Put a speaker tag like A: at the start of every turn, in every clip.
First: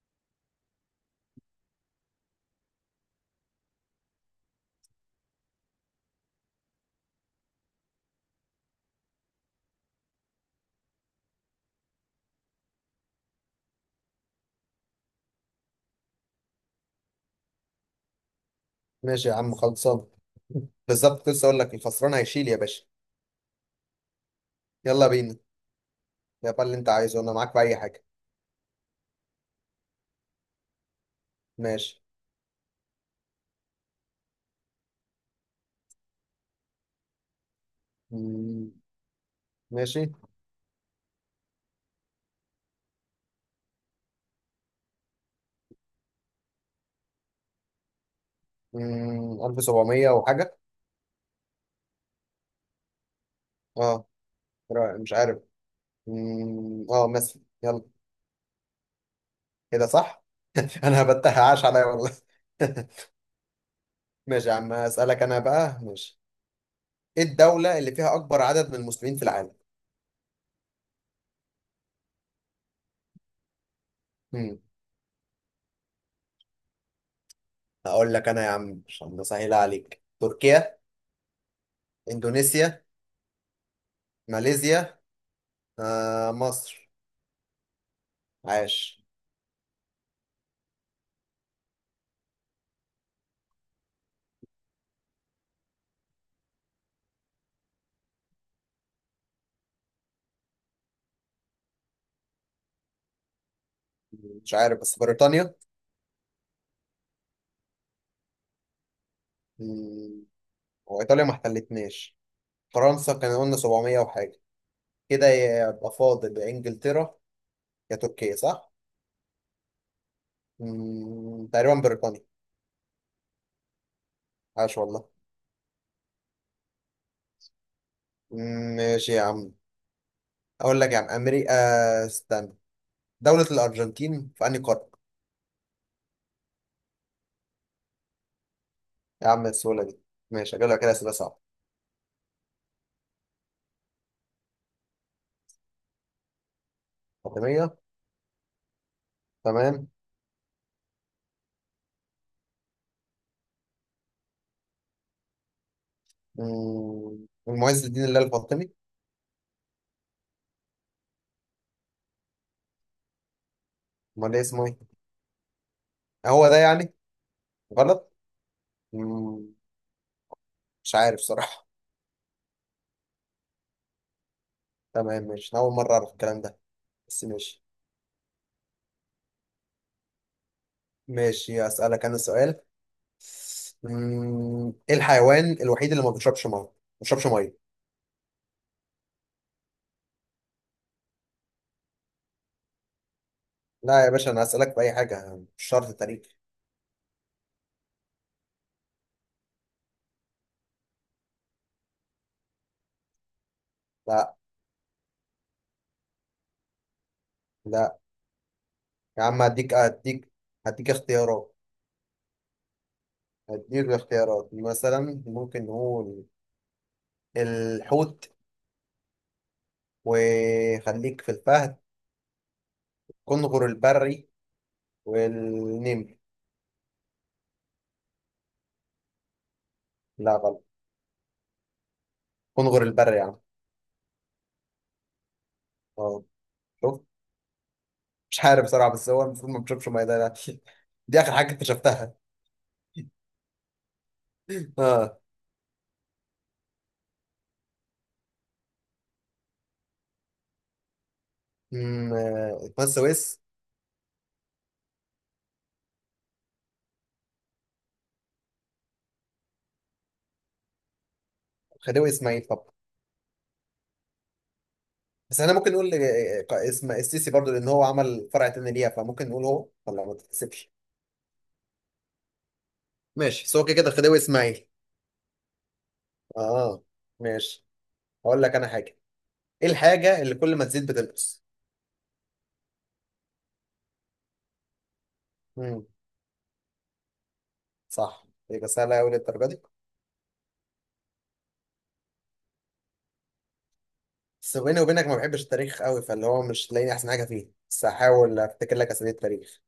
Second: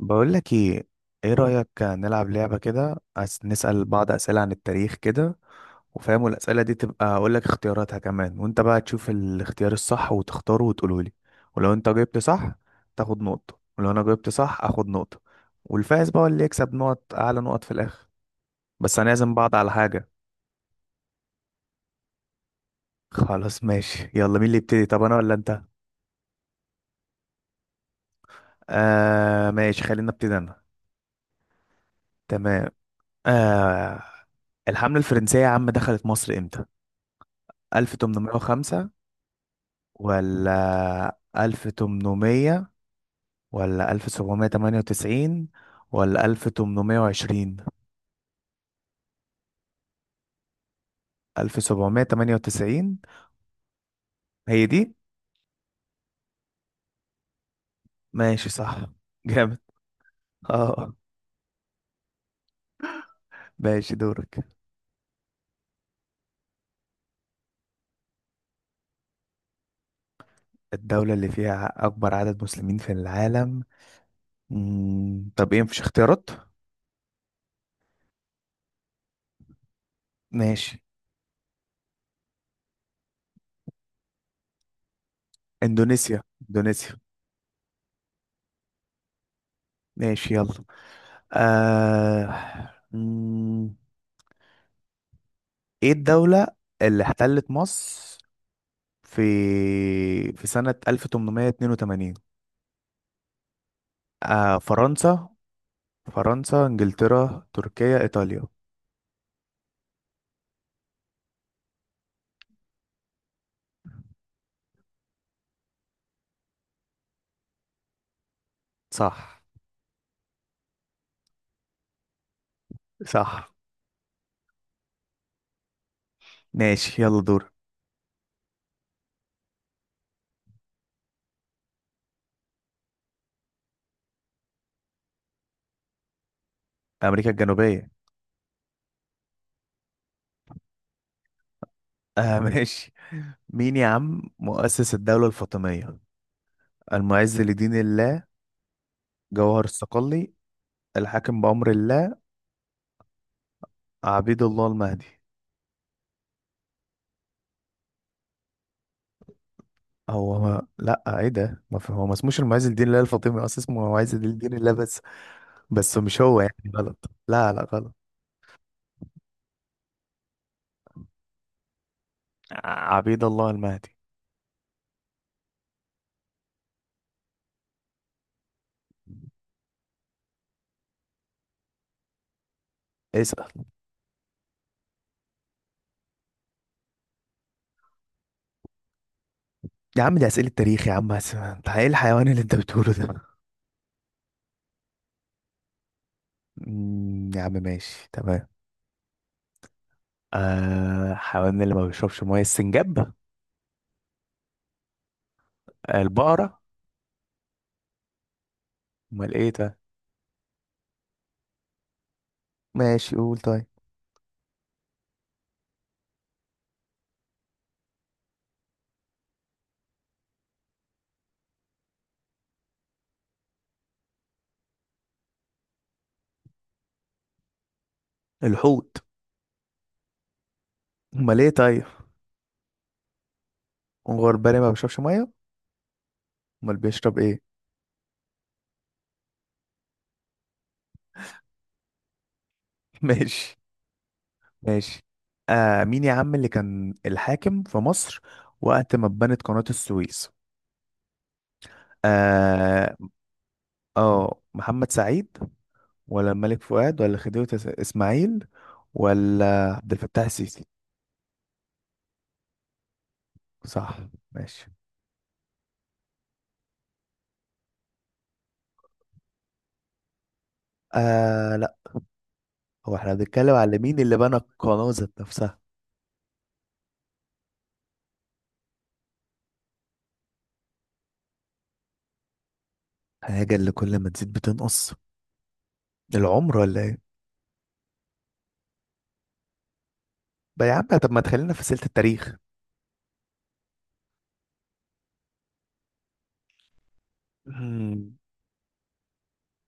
A: بقول لك ايه؟ ايه رأيك نلعب لعبة كده، نسأل بعض أسئلة عن التاريخ كده. وفاهم الأسئلة دي تبقى اقول لك اختياراتها كمان، وانت بقى تشوف الاختيار الصح وتختاره وتقوله لي. ولو انت جبت صح تاخد نقطة، ولو انا جبت صح اخد نقطة. والفائز بقى هو اللي يكسب نقط، اعلى نقط في الاخر. بس
B: ماشي
A: هنعزم
B: يا عم،
A: بعض على
B: خلصان.
A: حاجة.
B: بالظبط، لسه اقول لك الخسران هيشيل يا باشا.
A: خلاص ماشي يلا، مين اللي يبتدي؟ طب
B: يلا
A: انا ولا
B: بينا.
A: انت؟
B: يا بقى اللي انت عايزه انا معاك في اي حاجه.
A: آه ماشي، خلينا ابتدي انا.
B: ماشي.
A: تمام. آه، الحملة الفرنسية يا عم دخلت مصر امتى؟
B: مم،
A: 1805
B: ماشي.
A: ولا 1800 ولا 1798 ولا 1820؟
B: 1700 وحاجه.
A: 1798
B: اه.
A: هي دي.
B: مش عارف. مثلا يلا.
A: ماشي صح. جامد.
B: كده صح.
A: اه
B: انا هبتها، عاش عليا والله.
A: ماشي، دورك.
B: ماشي يا عم، اسالك انا بقى. ماشي، ايه الدوله اللي فيها اكبر عدد من المسلمين في العالم؟
A: الدولة اللي فيها أكبر عدد مسلمين في العالم.
B: مم.
A: مم. طب إيه، مفيش اختيارات؟
B: هقول لك انا يا عم عشان اسهل عليك: تركيا،
A: ماشي.
B: اندونيسيا، ماليزيا،
A: إندونيسيا.
B: آه، مصر.
A: إندونيسيا.
B: عاش.
A: ماشي يلا. آه. مم. إيه الدولة اللي احتلت مصر في سنة 1882؟
B: مش
A: آه،
B: عارف، بس
A: فرنسا؟
B: بريطانيا.
A: فرنسا، انجلترا، تركيا، ايطاليا.
B: مم، وإيطاليا ما احتلتناش، فرنسا كان قلنا 700 وحاجة، كده يبقى فاضل يا إنجلترا يا تركيا، صح؟
A: صح.
B: تقريبا بريطانيا.
A: صح.
B: عاش والله.
A: ماشي يلا دور.
B: ماشي يا عم. أقول لك يا عم، أمريكا. استنى. دولة الأرجنتين في أنهي قارة؟
A: امريكا الجنوبية.
B: يا عم السهولة دي! ماشي، أجيب لك كده أسئلة صعبة.
A: آه ماشي. مين يا عم مؤسس الدولة الفاطمية؟ المعز لدين
B: فاطمية.
A: الله، جوهر
B: تمام.
A: الصقلي، الحاكم بأمر الله، عبيد الله المهدي.
B: المعز الدين الله الفاطمي.
A: هو ما... لا ايه ده، ما في... هو ما اسموش المعز لدين الله الفاطمي اصلا، اسمه معز
B: أمال إيه
A: لدين
B: اسمه
A: الله
B: إيه؟
A: بس. بس مش هو
B: هو ده
A: يعني
B: يعني
A: غلط، لا لا غلط.
B: غلط؟ مم. مش عارف صراحة.
A: عبيد الله المهدي.
B: تمام ماشي، أنا أول مرة أعرف الكلام ده، بس ماشي. ماشي أسألك أنا سؤال.
A: اسأل.
B: إيه الحيوان الوحيد اللي ما بيشربش مية، ما بيشربش مية؟
A: يا عم دي أسئلة تاريخ يا عم، بس انت ايه الحيوان اللي انت بتقوله ده؟
B: لا يا باشا، أنا هسألك في أي حاجة، مش شرط تاريخ.
A: يا عم ماشي تمام. آه، الحيوان اللي ما بيشربش ميه، السنجاب؟
B: لا.
A: آه، البقرة؟
B: لا يا
A: امال
B: عم،
A: ايه
B: هديك
A: ده؟
B: هديك اختيارات.
A: ماشي قول طيب.
B: هديك اختيارات مثلا، ممكن نقول الحوت، وخليك في الفهد، كنغر البري، والنمر.
A: الحوت؟
B: لا، غلط.
A: امال ايه طيب؟
B: كنغر البري يا عم.
A: غربال ما بيشربش ميه؟
B: اه.
A: امال
B: شوف،
A: بيشرب ايه؟
B: مش عارف بصراحة، بس هو المفروض ما بيشربش مية ده، لا. دي آخر حاجة اكتشفتها.
A: ماشي. ماشي.
B: اه.
A: آه، مين يا عم اللي كان الحاكم في مصر وقت ما اتبنت قناة السويس؟
B: امم. قناه
A: اه.
B: السويس.
A: آه، محمد سعيد ولا الملك فؤاد ولا خديوي اسماعيل ولا عبد الفتاح السيسي؟
B: خديوي اسماعيل طب.
A: صح. ماشي.
B: بس احنا ممكن نقول آه، اسم السيسي برضو، لان هو عمل فرع تاني ليها، فممكن نقول هو، ولا ما تتحسبش.
A: آه لا، هو احنا
B: ماشي،
A: بنتكلم
B: بس هو كده
A: على
B: كده
A: مين اللي
B: خديوي
A: بنى
B: اسماعيل.
A: القناة ذات نفسها.
B: اه. ماشي. هقول لك انا حاجه. ايه الحاجه اللي كل ما تزيد بتنقص؟
A: حاجة اللي كل ما تزيد بتنقص.
B: امم.
A: العمر ولا ايه؟
B: صح، يبقى سهله قوي للدرجه دي.
A: بقى يا عم طب ما تخلينا في سلة التاريخ.
B: بس بيني وبينك ما بحبش التاريخ قوي، فاللي هو مش تلاقيني احسن حاجه فيه، بس
A: مم،
B: هحاول افتكر لك اسامي التاريخ.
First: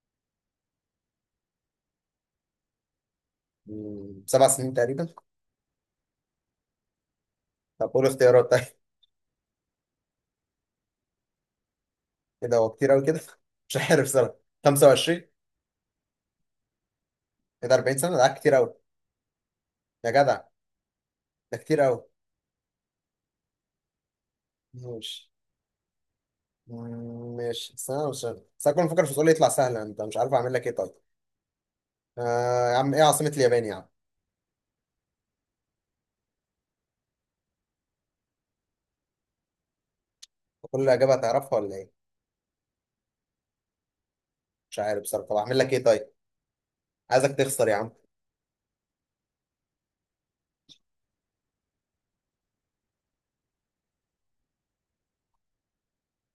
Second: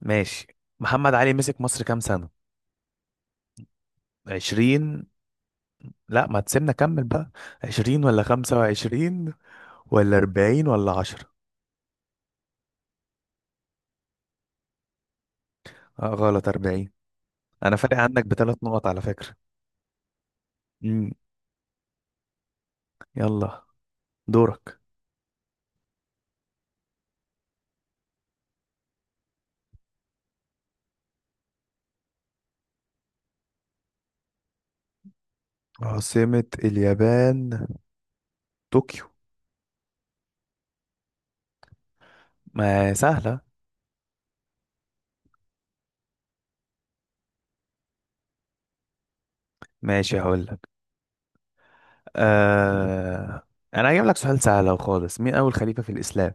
A: ماشي. محمد علي مسك مصر كام سنة؟
B: مم. سبع سنين
A: عشرين؟
B: تقريبا.
A: لا ما تسيبنا كمل بقى.
B: طب
A: عشرين
B: قول
A: ولا
B: اختيارات.
A: خمسة
B: طيب.
A: وعشرين ولا أربعين ولا عشرة؟
B: كده هو كتير قوي كده. مش عارف صراحه. 25.
A: آه غلط، أربعين.
B: ايه ده،
A: أنا فارق
B: 40 سنة
A: عنك
B: ده كتير
A: بثلاث
B: أوي.
A: نقط على فكرة.
B: يا جدع،
A: مم.
B: ده كتير أوي.
A: يلا دورك.
B: ماشي. ماشي سنة وسنة، بس أنا كنت مفكر في سؤال يطلع سهل، أنت مش عارف أعمل لك إيه طيب. آه يا عم، إيه عاصمة اليابان يا عم؟
A: عاصمة اليابان. طوكيو.
B: كل إجابة هتعرفها ولا إيه؟
A: ما سهلة.
B: مش عارف بصراحة، طب أعمل لك إيه طيب. عايزك تخسر يا عم.
A: ماشي هقول لك. آه... انا هجيب لك سؤال سهل أهو خالص، مين اول خليفة في الاسلام؟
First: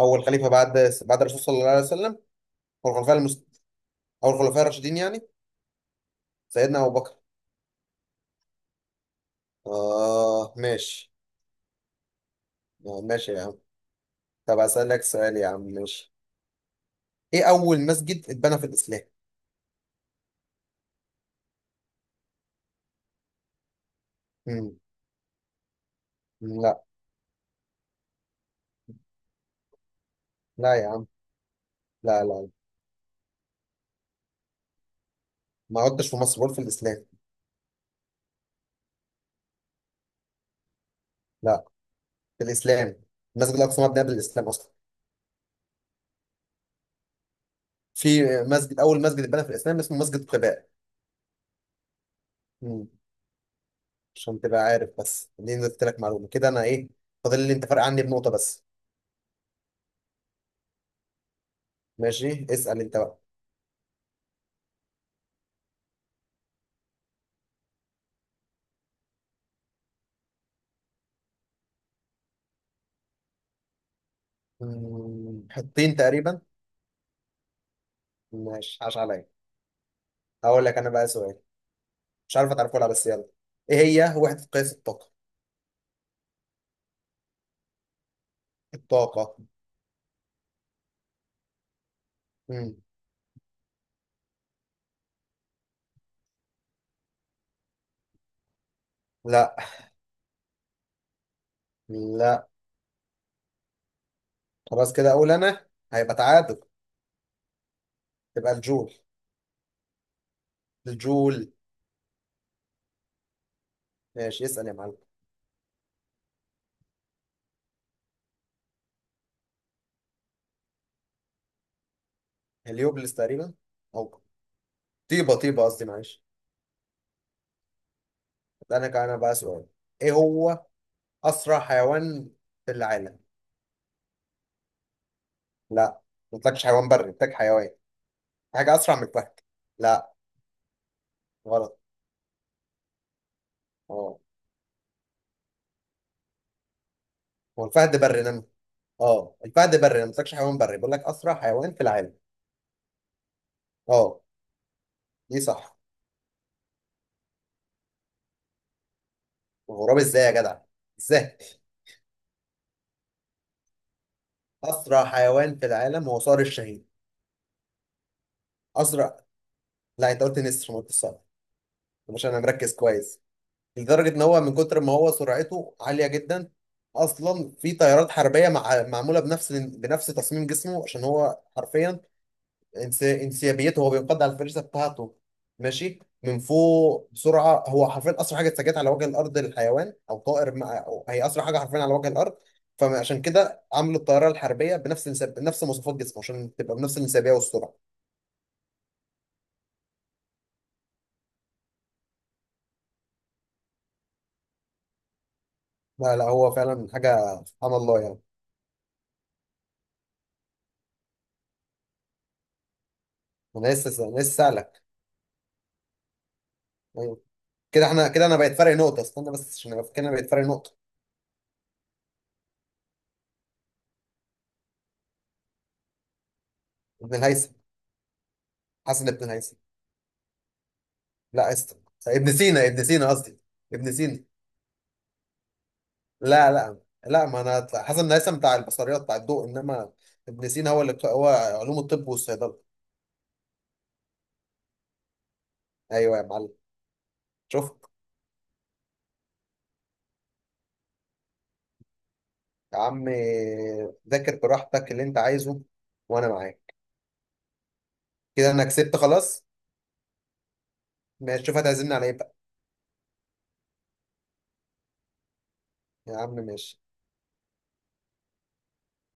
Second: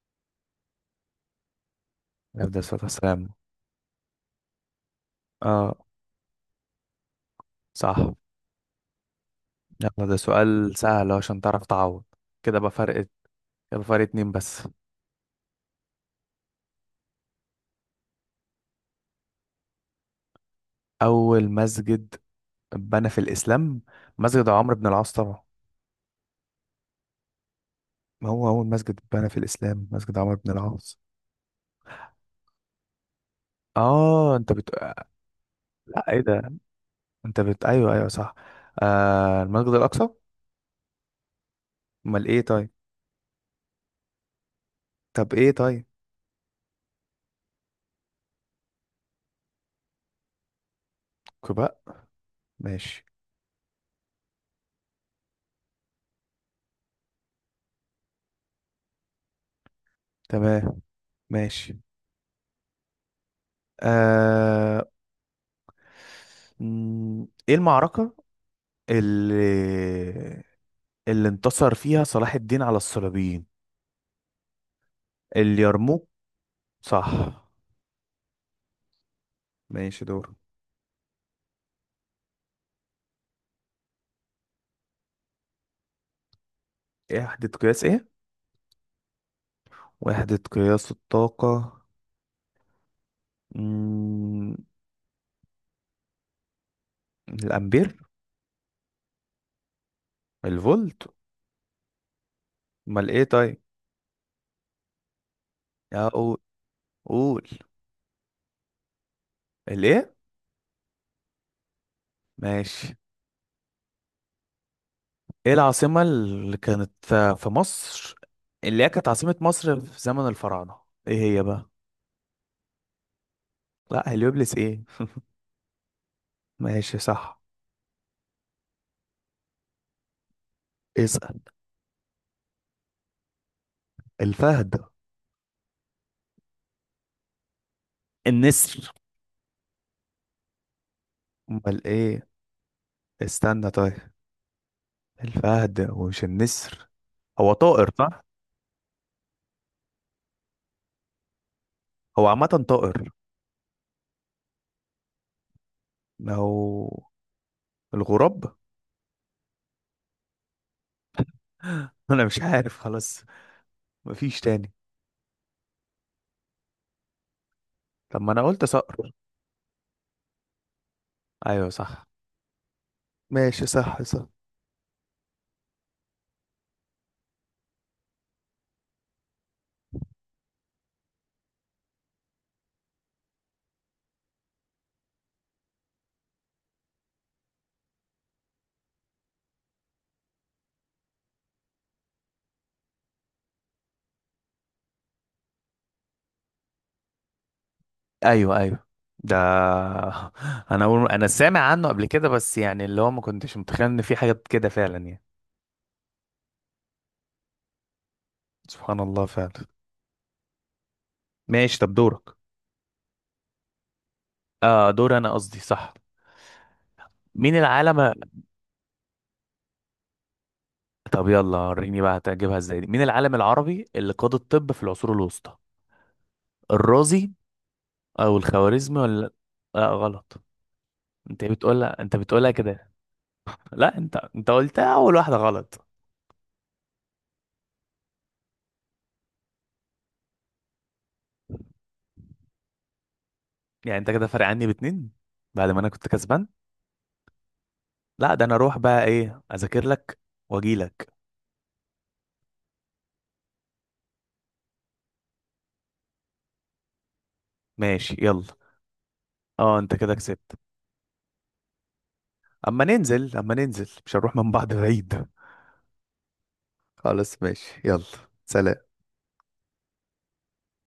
B: أول خليفة بعد، بعد الرسول صلى الله عليه وسلم
A: افضل الصلاة
B: والخلفاء
A: والسلام.
B: المست... أو الخلفاء الراشدين يعني.
A: اه.
B: سيدنا أبو بكر.
A: صح. يلا ده
B: آه
A: سؤال سهل
B: ماشي.
A: أهو عشان تعرف تعوض، كده بقى
B: آه
A: فرق.
B: ماشي يا عم.
A: يبقى فرق اتنين
B: طب
A: بس.
B: أسألك سؤال يا عم، ماشي. إيه أول مسجد اتبنى في الإسلام؟
A: اول مسجد اتبنى في الاسلام مسجد عمرو
B: مم.
A: بن العاص طبعا.
B: لا.
A: ما هو اول مسجد اتبنى في الاسلام مسجد عمرو بن
B: لا يا
A: العاص.
B: عم. لا لا.
A: اه انت بت.
B: ما عدتش
A: لا
B: في
A: ايه
B: مصر،
A: ده،
B: بقول في الاسلام.
A: انت بت ايوه ايوه صح. آه، المسجد الاقصى.
B: لا.
A: امال ايه
B: في
A: طيب؟
B: الاسلام المسجد الاقصى مبني قبل الاسلام اصلا.
A: طب ايه طيب؟
B: في مسجد، اول مسجد اتبنى في الاسلام اسمه مسجد قباء.
A: كوبا.
B: مم.
A: ماشي.
B: عشان تبقى عارف، بس دي قلت لك معلومه كده. انا ايه؟ فاضل لي انت فرق عني بنقطه بس.
A: تمام. ماشي.
B: ماشي، اسال انت بقى.
A: آه... مم، ايه المعركة اللي اللي انتصر فيها صلاح الدين على الصليبيين؟
B: مم. حطين
A: اليرموك.
B: تقريبا.
A: صح.
B: ماشي عاش عليا.
A: ماشي دور.
B: هقول لك انا بقى سؤال، مش عارف هتعرفه ولا لا، بس يلا. ايه هي وحده قياس الطاقه؟
A: ايه وحدة قياس ايه؟
B: الطاقه.
A: وحدة قياس الطاقة.
B: مم.
A: مم... الامبير؟
B: لا.
A: الفولت؟
B: لا.
A: امال ايه طيب؟
B: خلاص كده اقول انا،
A: اقول.
B: هيبقى
A: قول
B: تعادل.
A: قول.
B: تبقى الجول.
A: الايه؟
B: الجول.
A: ماشي.
B: ماشي اسال يا معلم.
A: ايه العاصمة اللي كانت في مصر، اللي هي كانت عاصمة مصر في زمن الفراعنة، ايه هي بقى؟
B: هليوبلس تقريبا.
A: لا
B: او
A: هليوبلس ايه.
B: طيبه، طيبه قصدي، معلش.
A: ماشي صح.
B: انا كان، انا بقى سؤال. ايه هو
A: اسأل.
B: اسرع حيوان في العالم؟
A: الفهد.
B: لا، ما قلتلكش حيوان بري، قلتلك حيوان. حاجه
A: النسر.
B: اسرع من الفهد. لا، غلط.
A: امال ايه، استنى طيب.
B: اه.
A: الفهد ومش النسر هو
B: هو
A: طائر
B: الفهد بري
A: صح.
B: نمر. اه، الفهد بري، أنا ما قلتلكش حيوان بري، بقول لك اسرع حيوان في العالم.
A: هو عامة طائر.
B: اه. دي صح.
A: ما هو. الغراب.
B: غراب ازاي يا جدع؟ ازاي؟
A: انا مش عارف خلاص. مفيش تاني.
B: اسرع حيوان في العالم هو صقر الشاهين.
A: طب ما انا قلت صقر.
B: اسرع. لا انت قلت نسر، ما قلتش صقر.
A: ايوه صح.
B: مش انا مركز كويس.
A: ماشي صح
B: لدرجه ان
A: صح.
B: هو من كتر ما هو سرعته عاليه جدا، اصلا في طيارات حربيه معموله بنفس تصميم جسمه عشان هو حرفيا انسيابيته، هو بينقض على الفريسه بتاعته ماشي من فوق بسرعه. هو حرفيا اسرع حاجه اتسجلت على وجه الارض للحيوان او طائر أو هي اسرع حاجه حرفيا على وجه الارض. فعشان كده عملوا الطياره الحربيه بنفس بنفس مواصفات جسمه عشان تبقى بنفس الانسيابيه والسرعه.
A: ايوه ايوه ده. انا سامع عنه قبل كده، بس يعني اللي هو ما كنتش متخيل ان في حاجات كده فعلا يعني.
B: لا لا، هو فعلا حاجه، سبحان الله يعني.
A: سبحان الله فعلا. ماشي طب دورك.
B: انا لسه سالك.
A: اه دور انا قصدي صح. مين
B: كده احنا،
A: العالم.
B: كده انا بقيت فرق نقطه. استنى بس عشان ابقى فاكر، انا بقيت فرق نقطه.
A: طب يلا وريني بقى هتجيبها ازاي دي، مين العالم العربي اللي قاد الطب في العصور الوسطى؟
B: ابن
A: الرازي
B: الهيثم.
A: او الخوارزمي
B: حسن ابن
A: ولا؟
B: الهيثم.
A: لا غلط. انت
B: لا است
A: بتقولها انت
B: ابن
A: بتقولها
B: سينا، ابن
A: كده.
B: سينا قصدي ابن
A: لا انت
B: سينا.
A: انت قلتها اول واحدة غلط.
B: لا لا. لا، ما انا هطلع. حسن الهيثم بتاع البصريات، بتاع الضوء، انما ابن سينا هو اللي هو علوم الطب والصيدله.
A: يعني انت كده فارق عني باتنين، بعد ما انا كنت
B: ايوه يا
A: كسبان.
B: معلم، شفت.
A: لا ده انا اروح بقى ايه اذاكر لك واجي لك.
B: يا عم ذاكر براحتك اللي انت عايزه، وانا معاك.
A: ماشي يلا.
B: كده انا كسبت خلاص.
A: اه انت كده كسبت.
B: ماشي، شوف هتعزمني على ايه بقى.
A: اما ننزل اما ننزل مش هنروح من بعض بعيد.
B: يا عم ماشي.
A: خلاص ماشي يلا. سلام.